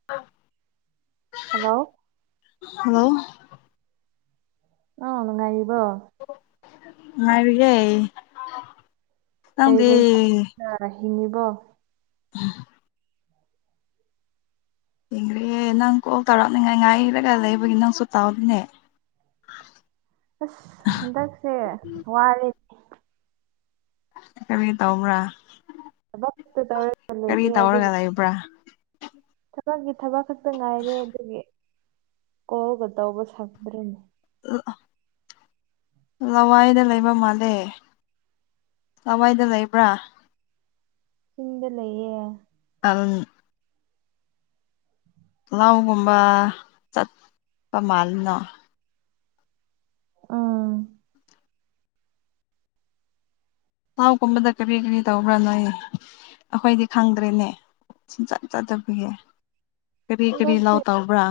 [unintelligible] Hello hello ꯑꯧ ꯅꯨꯡꯉꯥꯏꯔꯤꯕꯣ ꯅꯨꯡꯉꯥꯏꯔꯤꯌꯦ ꯅꯪꯗꯤ [unintelligible] ꯍꯤꯡꯂꯤꯕꯣ [unintelligible] ꯍꯤꯡꯂꯤꯌꯦ ꯅꯪ ꯀꯣꯜ ꯇꯧꯔꯛꯅꯤꯉꯥꯏ ꯉꯥꯏꯔꯒ ꯂꯩꯕꯒꯤ ꯅꯪꯁꯨ ꯇꯥꯎꯗꯤꯅꯦ ꯑꯁ ꯍꯟꯗꯛꯁꯦ ꯋꯥꯔꯦ ꯀꯔꯤ ꯇꯧꯕ꯭ꯔꯥ ꯊꯕꯛ ꯈꯛꯇ ꯇꯧꯔꯒ ꯀꯔꯤ ꯂꯩꯔꯦ ꯇꯧꯔꯒ ꯑꯗꯨꯒꯤ ꯂꯩꯕ꯭ꯔꯥ ꯊꯕꯛꯀꯤ ꯊꯕꯛ ꯈꯛꯇ ꯉꯥꯏꯔꯦ ꯑꯗꯨꯒꯤ ꯀꯣꯜꯒ ꯇꯧꯕ ꯁꯪꯗ꯭ꯔꯅꯦ [unintelligible] ꯂꯋꯥꯏꯗ ꯂꯩꯕ ꯃꯥꯜꯂꯦ ꯂꯋꯥꯏꯗ ꯂꯩꯕ꯭ꯔꯥ ꯆꯤꯡꯗ ꯂꯩꯌꯦ ꯑꯪ ꯂꯧꯒꯨꯝꯕ ꯆꯠ ꯄ ꯃꯥꯜꯂꯤꯅꯣ ꯎꯝ ꯄꯥꯎꯒꯨꯝꯕꯗ ꯀꯔꯤ ꯀꯔꯤ ꯇꯧꯕ꯭ꯔꯥ ꯅꯣꯏ ꯑꯩꯈꯣꯏꯗꯤ ꯈꯪꯗ꯭ꯔꯦꯅꯦ ꯁꯨꯝꯆꯠ ꯆꯠꯇꯕꯄꯨꯎꯦ ꯀꯔꯤ ꯀꯔꯤ ꯍꯟꯗꯛꯇꯤ ꯂꯧ ꯇꯧꯕ꯭ꯔꯥ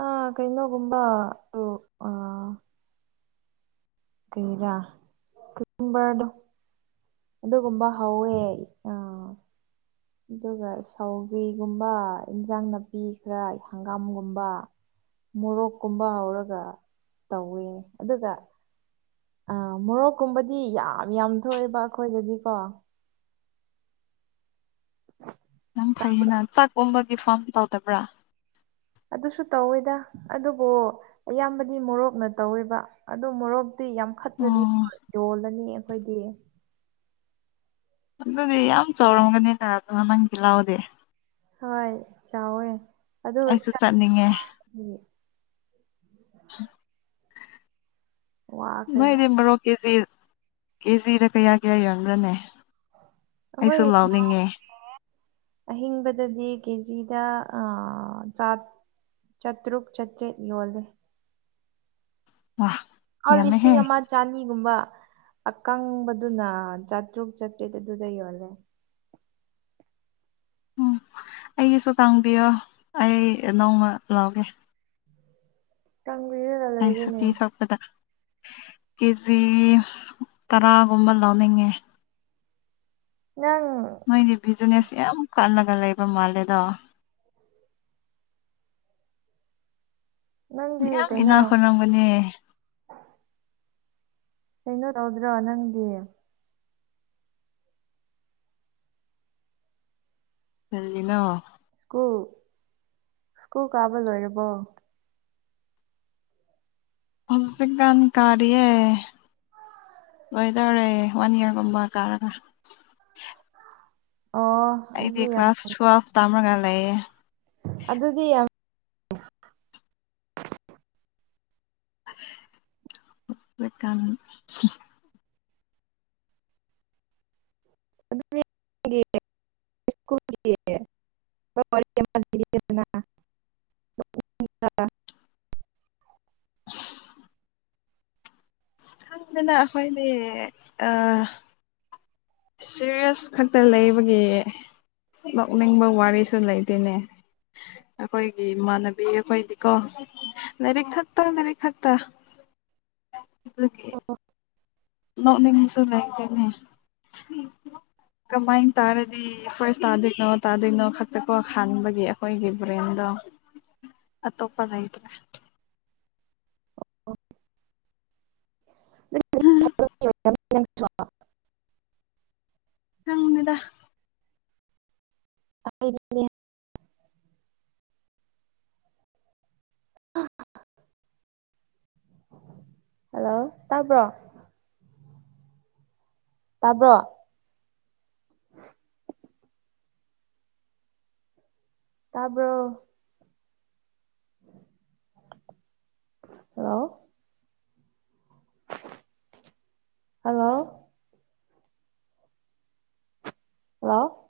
ꯑ ꯀꯩꯅꯣꯒꯨꯝꯕ ꯎꯝ ꯑꯥ ꯀꯔꯤꯔ ꯈꯪꯕ꯭ꯔꯥꯗꯣ ꯑꯗꯨꯒꯨꯝꯕ ꯍꯧꯋꯦ ꯑꯥ ꯑꯗꯨꯒ ꯁꯥꯎꯕꯤꯒꯨꯝꯕ ꯏꯟꯖꯥꯡ ꯅꯥꯄꯤꯈꯔ ꯍꯪꯒꯥꯝꯒꯨꯝꯕ ꯃꯣꯔꯣꯛꯀꯨꯝꯕ ꯍꯧꯔꯒ ꯇꯧꯋꯦ ꯑꯗꯨꯒ ꯑꯥ ꯃꯣꯔꯣꯛꯀꯨꯝꯕꯗꯤ ꯌꯥꯝ ꯌꯥꯝ ꯊꯣꯛꯑꯦꯕ ꯑꯩꯈꯣꯏꯗꯗꯤꯀꯣ ꯎ [unintelligible] [inaudible] ꯌꯥꯝ ꯐꯩꯌꯦꯅ ꯆꯥꯛꯀꯨꯝꯕꯒꯤ ꯐꯥꯝ ꯇꯧꯗꯕ꯭ꯔꯥ ꯑꯗꯨꯁꯨ ꯇꯧꯋꯤꯗ ꯑꯗꯨꯕꯨ ꯑꯌꯥꯝꯕꯗꯤ ꯃꯣꯔꯣꯛꯅ ꯇꯧꯋꯦꯕ ꯑꯗꯨ ꯃꯣꯔꯣꯛ ꯇꯤ ꯌꯥꯝꯈꯠꯂꯗꯤ ꯑꯣ ꯌꯣꯜꯂꯅꯤ ꯑꯩꯈꯣꯏꯗꯤ ꯑꯗꯨꯗꯤ ꯌꯥꯝ ꯆꯥꯎꯔꯝꯒꯅꯤꯅ ꯑꯗꯨꯅ ꯅꯪꯗꯤ ꯂꯥꯛꯑꯣꯗꯦ ꯍꯣꯏ ꯆꯥꯎꯋꯦ ꯑꯗꯨꯒ ꯑꯩꯁꯨ ꯆꯠꯄꯁꯨ ꯆꯠꯅꯤꯡ ꯉꯦ ꯅꯨꯡꯉꯥꯏ ꯅꯣꯏꯗꯤ ꯋꯥꯈ꯭ꯔꯖꯥꯠ ꯃꯣꯔꯣ ꯀꯦꯖꯤ ꯀꯦꯖꯤꯗ ꯀꯌꯥ ꯀꯌꯥ ꯌꯣꯟꯕ꯭ꯔꯅꯦ ꯑꯩꯁꯨ ꯑꯍꯣꯏ [unintelligible] ꯂꯥꯎꯅꯤꯡꯉꯦ ꯑꯍꯤꯡꯕꯗꯗꯤ ꯀꯦꯖꯤꯗ ꯑꯥ ꯆꯥꯠ ꯆꯥꯇ꯭ꯔꯨꯛ ꯆꯥꯇ꯭ꯔꯦꯠ ꯌꯣꯜꯂꯦ ꯋꯥ ꯑꯩꯗꯤ ꯌꯥꯝꯃꯦꯍꯦ ꯁꯤꯒ ꯃꯠ ꯆꯅꯤꯒꯨꯝꯕ ꯑꯀꯪꯕꯗꯨꯅ ꯆꯥꯇ꯭ꯔꯨꯛ ꯆꯥꯇ꯭ꯔꯦꯠ ꯑꯗꯨꯗ ꯌꯣꯜꯂꯦ ꯎꯝ ꯑꯩꯒꯤꯁꯨ ꯀꯪꯕꯤꯌꯣ ꯑꯩ ꯅꯧꯃ ꯂꯥꯛꯑꯒꯦ [unintelligible] ꯑꯩ ꯁꯨꯇꯤ ꯊꯛ ꯗ ꯀꯦꯖꯤ ꯇꯔꯥꯒꯨꯝꯕ ꯂꯧꯅꯤꯡꯉꯦ ꯅꯪ ꯅꯣꯏꯗꯤ ꯕꯤꯖꯤꯅꯦꯁ ꯌꯥꯝ ꯀꯜꯂꯒ ꯂꯩꯕ ꯃꯥꯜꯂꯦꯗꯣ ꯅꯪꯗꯤ ꯃꯌꯥꯝ ꯏꯅꯥ ꯀꯩꯅꯣ ꯈꯨꯜ ꯂꯝ ꯒꯅꯦ ꯀꯩꯅꯦ ꯇꯧꯗꯔꯣ ꯅꯪꯗꯤ ꯇꯜꯂꯤꯅꯣ ꯁ꯭ꯀꯨ ꯁ꯭ꯀꯨ ꯀꯥꯕ ꯂꯣꯏꯔꯕꯣ ꯍꯧꯖꯤꯛ ꯀꯥꯟ ꯀꯥꯔꯤꯌꯦ ꯂꯣꯏꯗꯧꯔꯦ ꯋꯥꯟ ꯏꯔꯒꯨꯝꯕ ꯀꯥꯔꯒ ꯑꯣ ꯑꯩꯗꯤ ꯑꯗꯨꯗꯤ ꯌꯥꯝ ꯀ꯭ꯂꯥꯁ ꯇꯨꯌꯦꯞ ꯇꯥꯝꯔꯒ ꯂꯩꯌꯦ ꯑꯗꯨꯗꯤ ꯌꯥꯝ [unintelligible] [unintelligible] [inaudible] [unintelligible] [unintelligible] [inaudible] ꯑꯪꯗꯅ ꯑꯩꯈꯣꯏꯅꯦ ꯑꯥ ꯁꯦꯔꯤꯌꯦꯁ ꯈꯛꯇ ꯂꯩꯕꯒꯤ ꯅꯣꯛꯅꯤꯡꯕ ꯋꯥꯔꯤꯁꯨ ꯂꯩꯇꯦꯅꯦ ꯑꯈꯣꯏꯒꯤ ꯏꯃꯥꯟꯅꯕꯤ ꯑꯩꯈꯣꯏꯗꯤꯀꯣ ꯂꯥꯏꯔꯤꯛ ꯈꯠꯇꯪ ꯂꯥꯏꯅꯔꯤꯛ ꯈꯠꯇ ꯅꯣꯅꯤꯡꯉꯁꯨ ꯂꯩꯇꯦꯅꯦ ꯀꯃꯥꯏ ꯇꯥꯔꯗꯤ ꯐꯥꯔꯁ ꯇꯥꯗꯣꯏꯅꯣ ꯇꯥꯗꯣꯏꯅꯣ ꯈꯛꯇꯀꯣ ꯈꯥꯟꯕꯒꯤ ꯑꯩꯈꯣꯏꯒꯤ ꯕ꯭ꯔꯦꯟꯗꯣ ꯑ ꯇꯣꯄꯂꯩꯏꯇ꯭ꯔꯦ [unintelligible] [unintelligible] [unintelligible] ꯍꯜꯂꯣ ꯇꯥꯕ꯭ꯔꯣ ꯇꯥꯕ꯭ꯔꯣ ꯇꯥꯕ꯭ꯔꯣ? ꯍꯜꯂꯣ! ꯍꯜꯂꯣ! ꯍꯜꯂꯣ!